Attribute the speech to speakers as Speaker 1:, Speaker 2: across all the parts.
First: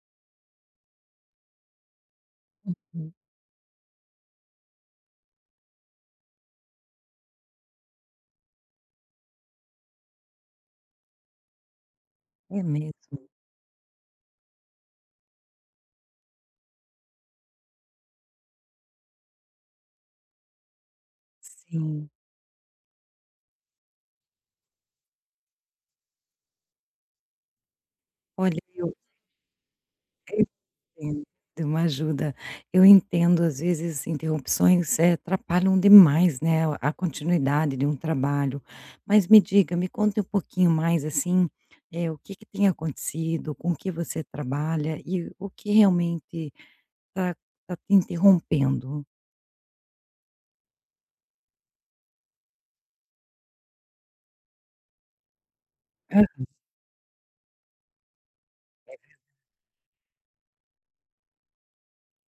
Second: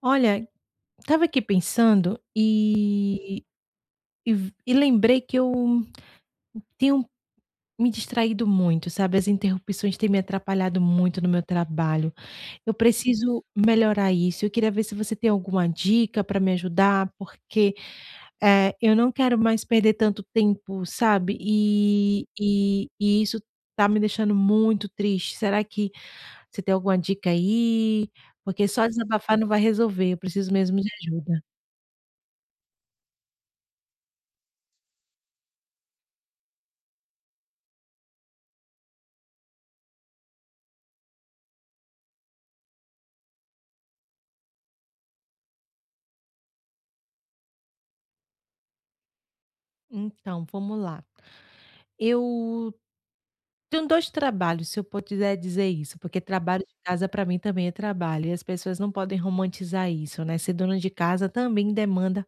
Speaker 1: Olha, estava aqui pensando
Speaker 2: Uhum.
Speaker 1: e lembrei que eu tenho me distraído muito, sabe? As interrupções têm me atrapalhado muito no meu trabalho.
Speaker 2: É
Speaker 1: Eu
Speaker 2: mesmo.
Speaker 1: preciso melhorar isso. Eu queria ver se você tem alguma dica para me ajudar, porque eu não quero mais perder tanto tempo, sabe?
Speaker 2: Sim.
Speaker 1: E isso tá me deixando muito triste. Será que você tem alguma dica aí?
Speaker 2: Olha,
Speaker 1: Porque só
Speaker 2: eu
Speaker 1: desabafar não vai resolver. Eu
Speaker 2: eu
Speaker 1: preciso mesmo de
Speaker 2: entendo,
Speaker 1: ajuda.
Speaker 2: é uma ajuda. Eu entendo, às vezes, interrupções, atrapalham demais, né, a continuidade de um trabalho. Mas me diga, me conte um pouquinho mais, assim, o que que tem acontecido, com o que você trabalha e o que realmente está tá tá te interrompendo?
Speaker 1: Então, vamos lá. Eu tenho 2 trabalhos, se eu puder dizer isso, porque
Speaker 2: Hã.
Speaker 1: trabalho de casa para mim também é trabalho, e as pessoas não podem romantizar isso, né, ser dona de casa também demanda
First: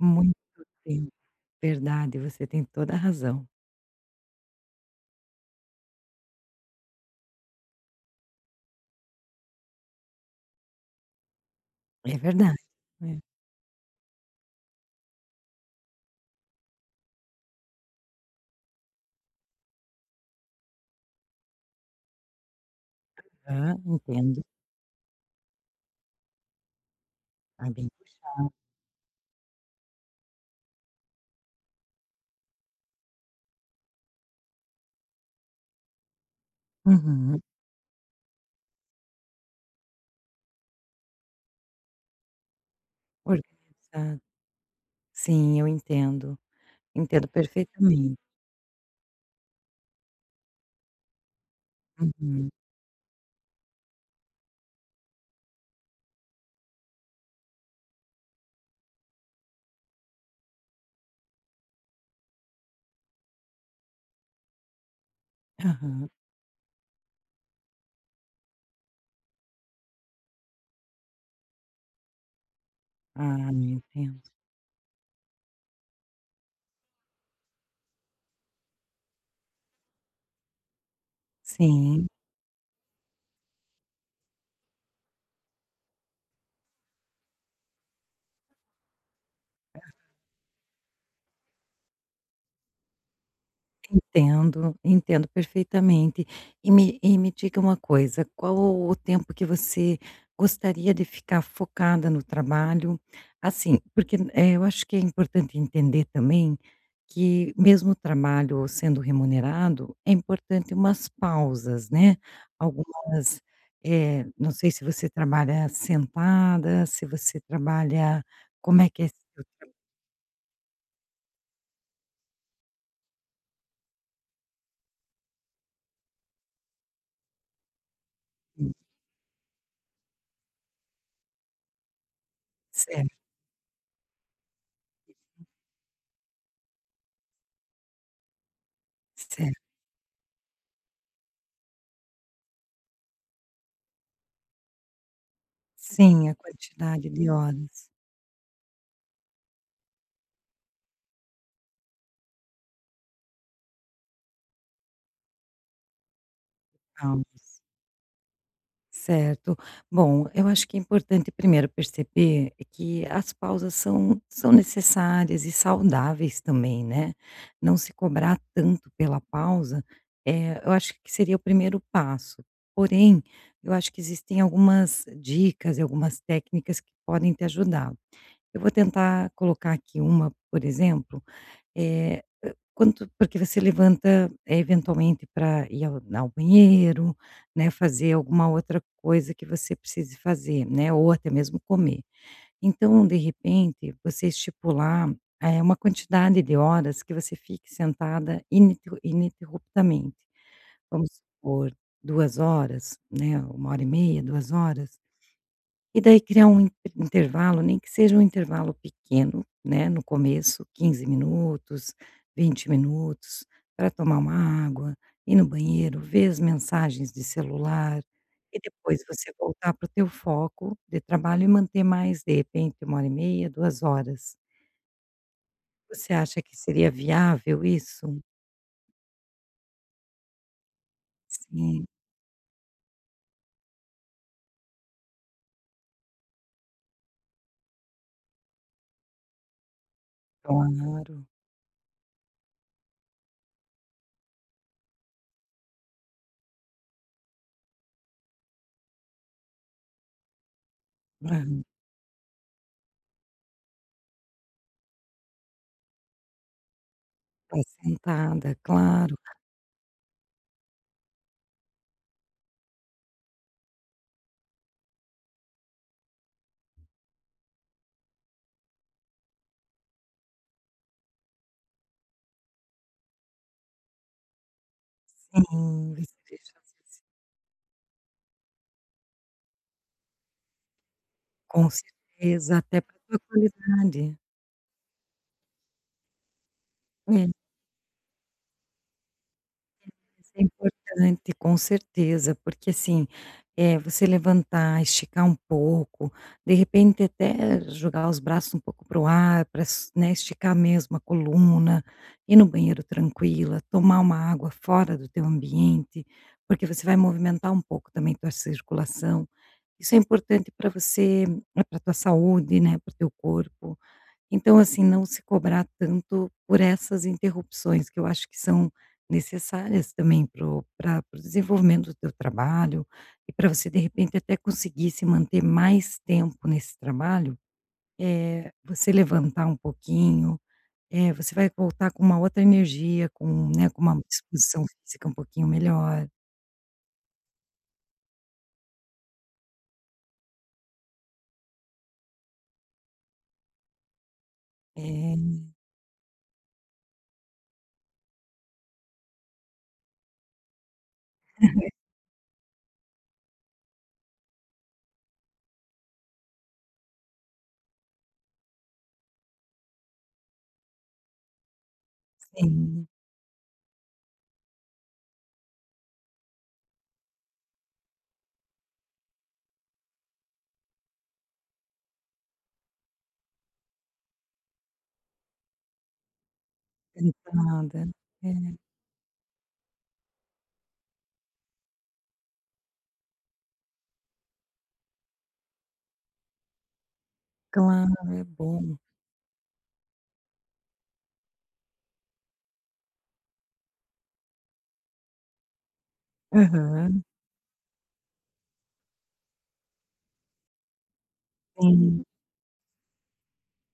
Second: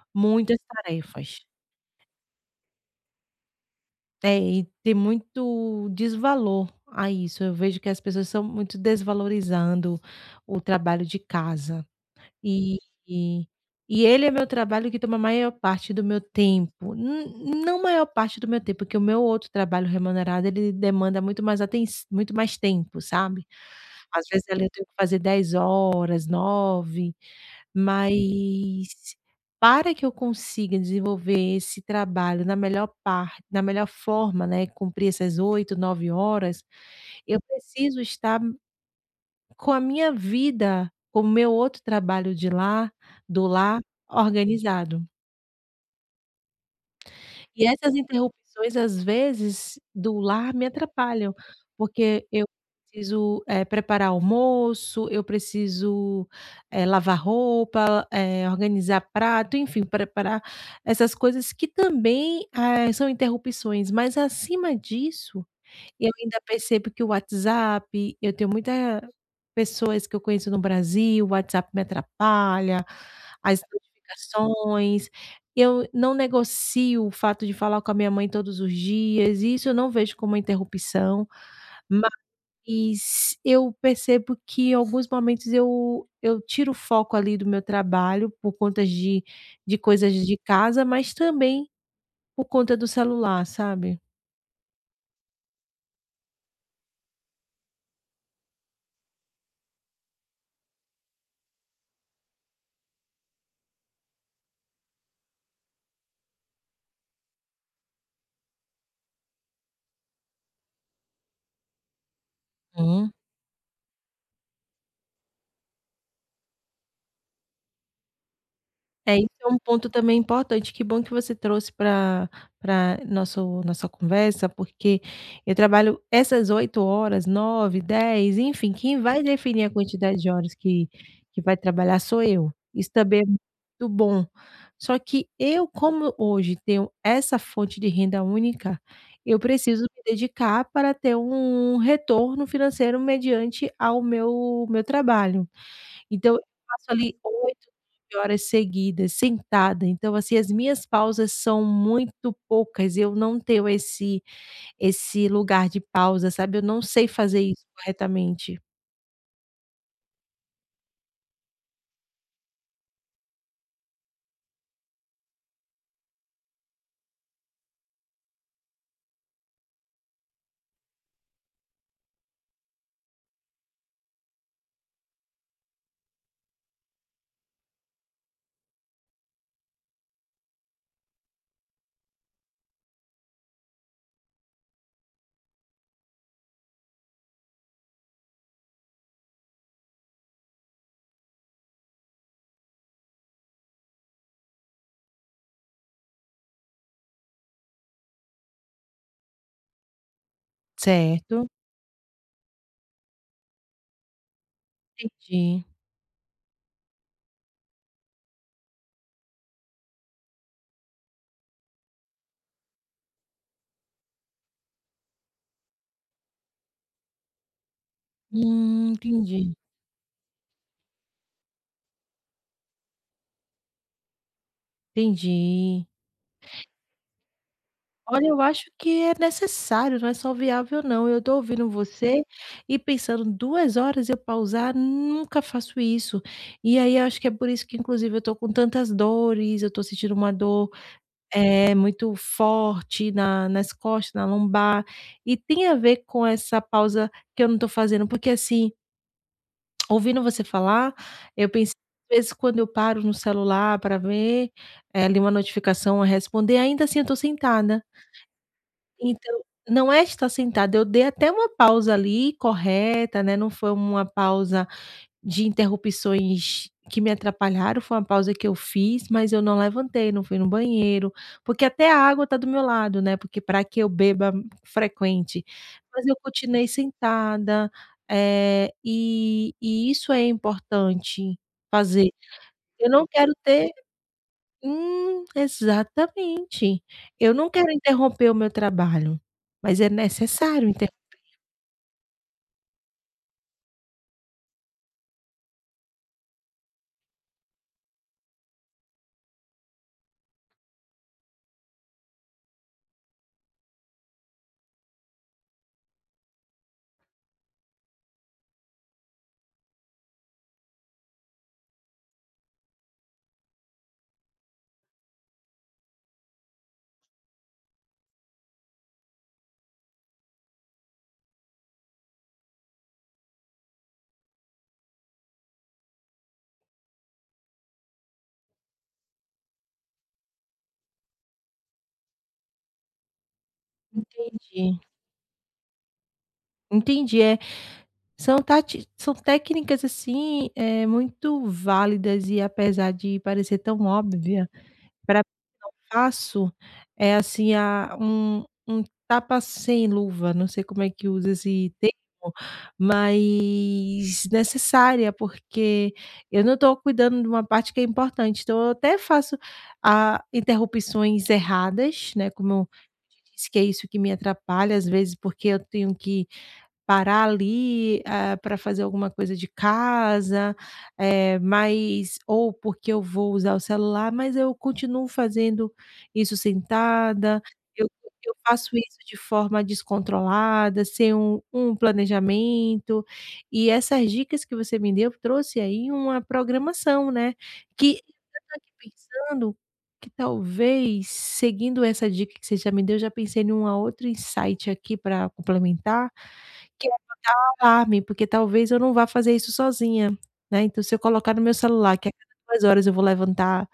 Speaker 2: Muito
Speaker 1: muitas
Speaker 2: tempo.
Speaker 1: tarefas.
Speaker 2: Verdade, você tem toda a razão.
Speaker 1: É, e tem muito desvalor a isso, eu vejo que as pessoas são muito desvalorizando o trabalho de casa.
Speaker 2: É verdade.
Speaker 1: E
Speaker 2: É.
Speaker 1: e e ele é meu trabalho que toma a maior parte do meu tempo, n não maior parte do meu tempo, porque o meu outro trabalho remunerado ele demanda muito mais atenção muito mais tempo, sabe.
Speaker 2: Aham,
Speaker 1: Às
Speaker 2: entendo.
Speaker 1: vezes ali eu tenho que fazer 10 horas, 9
Speaker 2: Tá bem puxado.
Speaker 1: mas para que eu consiga desenvolver esse trabalho na melhor forma, né, cumprir essas 8 9 horas, eu
Speaker 2: Uhum.
Speaker 1: preciso estar com a minha vida, com o meu outro trabalho de lar do lar
Speaker 2: Organizado.
Speaker 1: organizado.
Speaker 2: Sim, eu entendo. Entendo
Speaker 1: E essas
Speaker 2: perfeitamente.
Speaker 1: interrupções, às vezes, do lar me atrapalham, porque eu
Speaker 2: Uhum.
Speaker 1: preciso, preparar almoço, eu preciso, lavar roupa, organizar prato, enfim, preparar essas coisas que também, são interrupções, mas acima disso
Speaker 2: Aham.
Speaker 1: eu ainda percebo que o WhatsApp eu tenho muitas pessoas que eu conheço no Brasil, o WhatsApp me atrapalha,
Speaker 2: Ah,
Speaker 1: as
Speaker 2: eu entendo.
Speaker 1: notificações, eu não negocio o fato de falar com a minha mãe todos os dias, e isso eu não vejo como uma interrupção,
Speaker 2: Sim.
Speaker 1: mas eu percebo que em alguns momentos eu tiro o foco ali do meu trabalho por conta de coisas de casa, mas também por conta do celular, sabe?
Speaker 2: Entendo, entendo perfeitamente. E me diga uma coisa, qual o tempo que você gostaria de ficar focada no trabalho? Assim, porque, eu acho que é importante entender também que mesmo o trabalho sendo remunerado, é importante umas pausas, né, algumas, não sei se você trabalha sentada, se você trabalha como é que é?
Speaker 1: É, isso é um ponto também importante. Que bom que você trouxe para nosso nossa conversa, porque eu trabalho essas 8 horas, 9, 10, enfim, quem vai definir a quantidade de horas que vai trabalhar sou eu. Isso
Speaker 2: Certo,
Speaker 1: também é muito bom. Só que eu, como hoje tenho essa fonte de renda única, eu
Speaker 2: certo.
Speaker 1: preciso me dedicar para ter um retorno financeiro mediante ao meu trabalho.
Speaker 2: Sim, a
Speaker 1: Então eu passo
Speaker 2: quantidade
Speaker 1: ali
Speaker 2: de
Speaker 1: 8
Speaker 2: horas.
Speaker 1: 9 horas seguidas sentada, então assim, as minhas pausas são muito poucas, eu não tenho esse lugar de pausa, sabe, eu não sei fazer
Speaker 2: Calmas,
Speaker 1: isso corretamente.
Speaker 2: certo. Bom, eu acho que é importante primeiro perceber que as pausas são necessárias e saudáveis também, né? Não se cobrar tanto pela pausa, eu acho que seria o primeiro passo. Porém, eu acho que existem algumas dicas e algumas técnicas que podem te ajudar. Eu vou tentar colocar aqui uma, por exemplo. eh, Quanto porque você levanta, eventualmente para ir ao banheiro, né, fazer alguma outra coisa que você precise fazer, né, ou até mesmo comer. Então, de repente, você estipular, uma quantidade de horas que você fique sentada ininterruptamente. Vamos
Speaker 1: Certo,
Speaker 2: supor, 2 horas, né, uma hora e meia, 2 horas.
Speaker 1: entendi.
Speaker 2: E daí criar um in intervalo, nem que seja um intervalo pequeno, né, no começo, 15 minutos, 20 minutos, para tomar uma água, ir no banheiro, ver as mensagens de celular e depois você
Speaker 1: Entendi,
Speaker 2: voltar para o teu foco de trabalho e manter mais, de repente, uma hora e meia, 2 horas.
Speaker 1: entendi.
Speaker 2: Você acha que seria viável isso?
Speaker 1: Olha, eu acho que é necessário, não é só viável não, eu tô ouvindo
Speaker 2: Sim,
Speaker 1: você e pensando 2 horas eu pausar, nunca faço isso. E aí eu acho que é por isso que inclusive eu tô com tantas dores, eu tô sentindo uma dor.
Speaker 2: claro.
Speaker 1: É, muito forte na nas costas, na lombar, e tem a ver com essa pausa que eu não estou fazendo, porque assim, ouvindo você falar, eu
Speaker 2: Aham.
Speaker 1: pensei às vezes quando eu paro no celular para ver, ali uma notificação a responder, ainda assim eu estou
Speaker 2: Tá
Speaker 1: sentada.
Speaker 2: sentada, claro.
Speaker 1: Então, não é estar sentada, eu dei até uma pausa ali correta, né, não foi uma pausa de interrupções que me atrapalharam, foi uma pausa que eu fiz, mas eu não levantei, não fui no banheiro, porque até a água está do meu lado, né, porque para que eu beba frequente.
Speaker 2: Sim, você
Speaker 1: Mas eu
Speaker 2: deixa.
Speaker 1: continuei sentada, e isso é importante
Speaker 2: Com
Speaker 1: fazer.
Speaker 2: certeza, até
Speaker 1: Eu
Speaker 2: para
Speaker 1: não
Speaker 2: tua
Speaker 1: quero ter.
Speaker 2: qualidade.
Speaker 1: Hum, exatamente.
Speaker 2: É,
Speaker 1: Eu não quero interromper o meu trabalho, mas é
Speaker 2: isso é
Speaker 1: necessário interromper.
Speaker 2: importante, com certeza, porque assim, é você levantar, esticar um pouco, de repente até jogar os braços um pouco para o ar, para, né, esticar mesmo a coluna, ir no banheiro tranquila, tomar uma água fora do teu ambiente, porque você vai movimentar um pouco também tua circulação. Isso é importante para você, para tua saúde, né, para o teu corpo. Então, assim, não se cobrar tanto por essas interrupções que eu acho que são necessárias também para o desenvolvimento do teu trabalho e para você, de repente, até conseguir se manter mais tempo nesse trabalho, é você levantar um pouquinho, é você vai voltar com uma outra energia, com, né, com uma disposição
Speaker 1: Entendi,
Speaker 2: física um pouquinho melhor.
Speaker 1: entendi. É. São técnicas, assim, é muito válidas e apesar de parecer tão óbvia,
Speaker 2: É,
Speaker 1: para fácil, é assim, a um tapa sem luva, não sei como é que usa esse termo, mas necessária, porque eu não estou cuidando de uma parte que é importante, então eu até faço, ah, interrupções erradas, né, como eu
Speaker 2: sim,
Speaker 1: disse que é isso que me atrapalha às vezes, porque eu tenho que parar ali, para fazer alguma coisa de casa, mas ou porque eu vou usar o celular, mas eu continuo fazendo isso sentada,
Speaker 2: cansada.
Speaker 1: eu
Speaker 2: É,
Speaker 1: eu faço isso de forma descontrolada, sem um planejamento, e essas dicas que você me deu trouxe aí uma programação, né,
Speaker 2: claro,
Speaker 1: que
Speaker 2: é
Speaker 1: eu tô aqui
Speaker 2: bom.
Speaker 1: pensando que talvez seguindo essa dica que você já me deu, já pensei numa outra insight aqui para complementar
Speaker 2: Aham,
Speaker 1: charme, porque talvez eu não vá fazer isso sozinha, né, então se eu colocar no meu celular
Speaker 2: sim,
Speaker 1: que a cada 2 horas eu vou levantar,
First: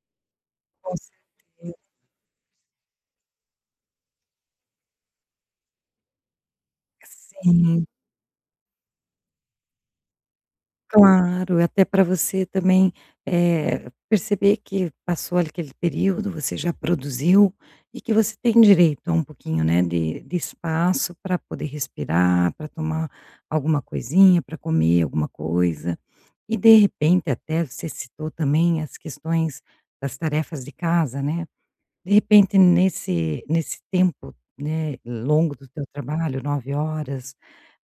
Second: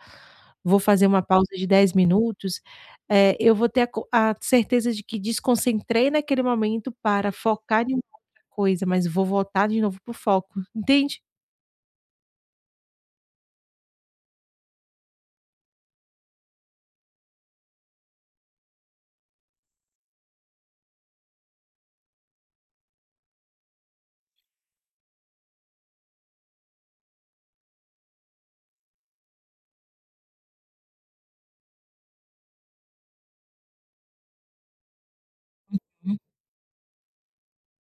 Speaker 1: vou
Speaker 2: com
Speaker 1: fazer uma pausa de
Speaker 2: certeza.
Speaker 1: 10 minutos, eu vou ter a co a certeza de que desconcentrei naquele momento para focar
Speaker 2: Sim.
Speaker 1: em uma outra coisa, mas vou voltar de novo para o foco, entende?
Speaker 2: Claro, até para você também, perceber que passou ali aquele período, você já produziu e que você tem direito a um pouquinho, né, de espaço para poder respirar, para tomar alguma coisinha, para comer alguma coisa. E de repente até você citou também as questões das tarefas de casa, né? De repente, nesse tempo, né, longo do teu
Speaker 1: Hum,
Speaker 2: trabalho, 9 horas,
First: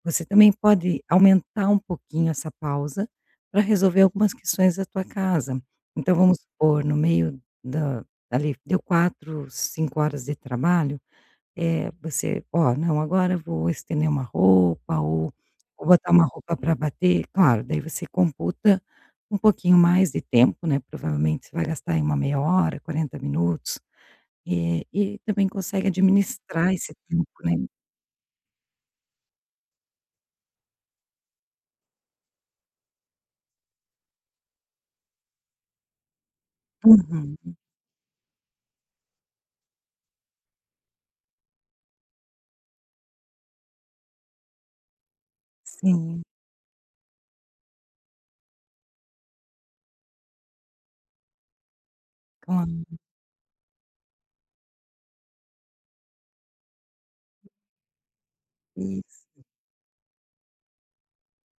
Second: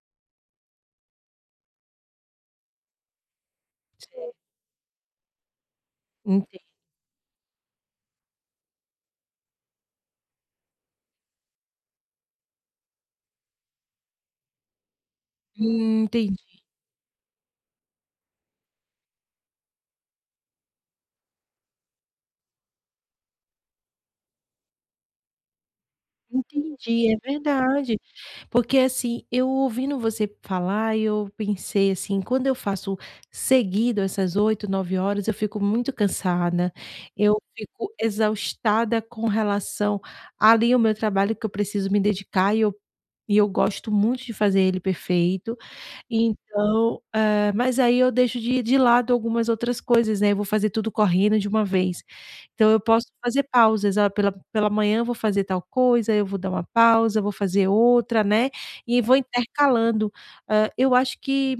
Speaker 2: você também pode aumentar um pouquinho essa pausa para resolver
Speaker 1: sei,
Speaker 2: algumas questões da tua casa. Então, vamos
Speaker 1: enten
Speaker 2: supor, no meio da ali, deu 4 5 horas de trabalho, é você: "Ó, não, agora eu vou estender uma roupa ou vou botar uma
Speaker 1: entendi,
Speaker 2: roupa para bater". Claro, daí você computa um pouquinho mais de tempo, né, provavelmente você vai gastar aí uma meia hora, 40 minutos. E também consegue administrar esse
Speaker 1: entendi, é
Speaker 2: tempo, né.
Speaker 1: verdade. Porque assim, eu ouvindo você falar, eu pensei assim, quando eu faço seguido essas 8 9 horas, eu fico muito cansada, eu
Speaker 2: Uhum.
Speaker 1: fico exaustada com relação ali ao meu trabalho que eu preciso me dedicar e eu gosto muito de fazer ele perfeito.
Speaker 2: Sim,
Speaker 1: Então, mas aí eu deixo de lado algumas outras coisas, né, eu vou fazer tudo correndo de uma vez. Então eu
Speaker 2: claro.
Speaker 1: posso fazer pausas, ah, pela manhã eu vou fazer tal coisa, eu vou dar uma pausa, vou fazer outra, né, e vou
Speaker 2: Isso.
Speaker 1: intercalando. Eu acho que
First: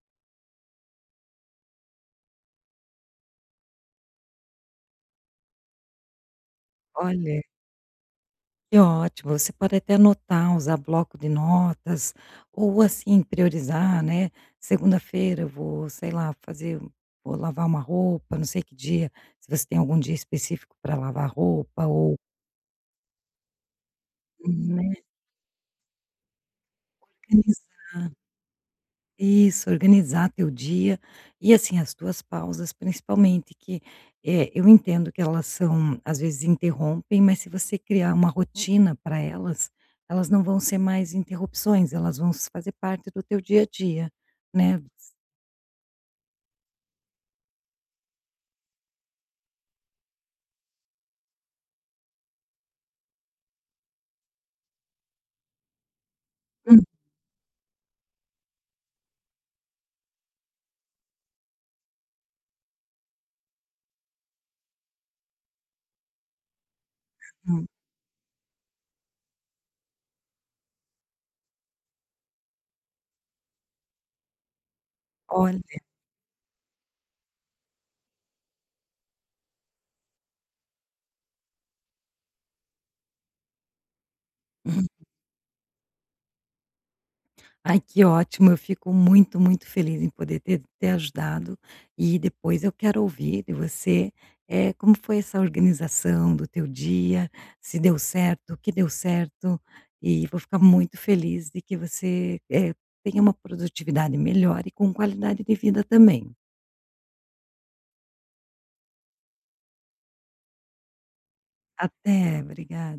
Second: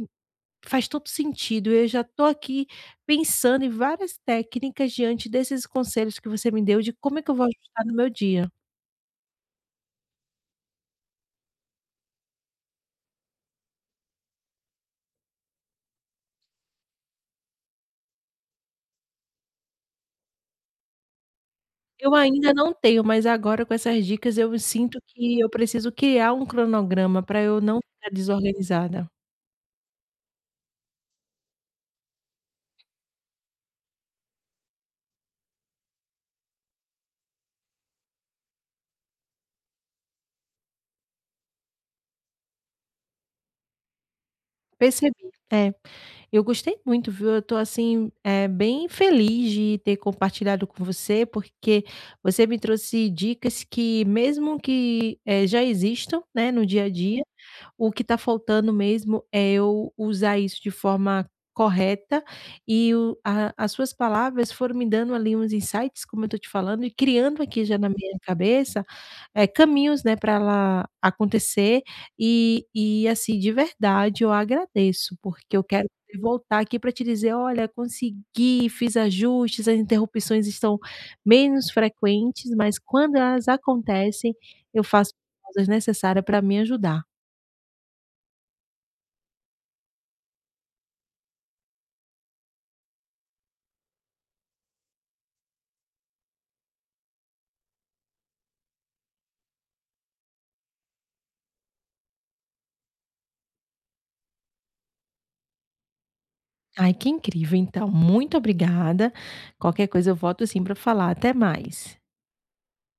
Speaker 1: faz todo sentido, eu já tô aqui pensando em várias técnicas diante desses conselhos que você me deu de como é que eu
Speaker 2: Olha,
Speaker 1: vou ajustar no meu dia.
Speaker 2: que ótimo. Você pode até anotar, usar bloco de notas ou, assim, priorizar, né, segunda-feira eu vou, sei lá, fazer vou lavar uma roupa, não sei que dia, se você tem algum dia específico para lavar roupa
Speaker 1: Eu
Speaker 2: ou,
Speaker 1: ainda não tenho, mas agora com essas dicas eu
Speaker 2: né,
Speaker 1: sinto que eu preciso criar um cronograma para eu não ficar desorganizada.
Speaker 2: isso, organizar teu dia e, assim, as tuas pausas, principalmente, que, eu entendo que elas são às vezes interrompem, mas se você criar uma rotina para elas, elas não vão ser mais interrupções, elas vão fazer parte do teu dia a dia, né.
Speaker 1: Percebi. É, eu gostei muito, viu. Eu tô assim, bem feliz de ter compartilhado com você, porque você me trouxe dicas que mesmo que, já existam, né, no dia a dia. O que está faltando mesmo é eu usar isso de forma correta e o a as suas palavras foram me dando ali uns insights, como eu tô te falando, e criando aqui
Speaker 2: Uhum.
Speaker 1: já na minha cabeça, caminhos, né, pra ela acontecer e assim, de verdade eu agradeço, porque
Speaker 2: Olha.
Speaker 1: eu quero poder voltar aqui para te dizer: "Olha, consegui, fiz ajustes, as interrupções estão menos frequentes", mas quando elas acontecem, eu faço as necessária para me ajudar.
Speaker 2: Ai, que ótimo. Eu fico muito, muito feliz em poder ter ajudado. E depois eu quero ouvir de você, como foi essa organização do teu dia, se deu certo, o que deu certo. E vou ficar muito feliz de que você, tenha uma produtividade melhor e com qualidade de vida também.
Speaker 1: Ai, que incrível, então. Muito obrigada. Qualquer coisa eu volto sim para falar. Até mais.
Speaker 2: Até. Obrigada.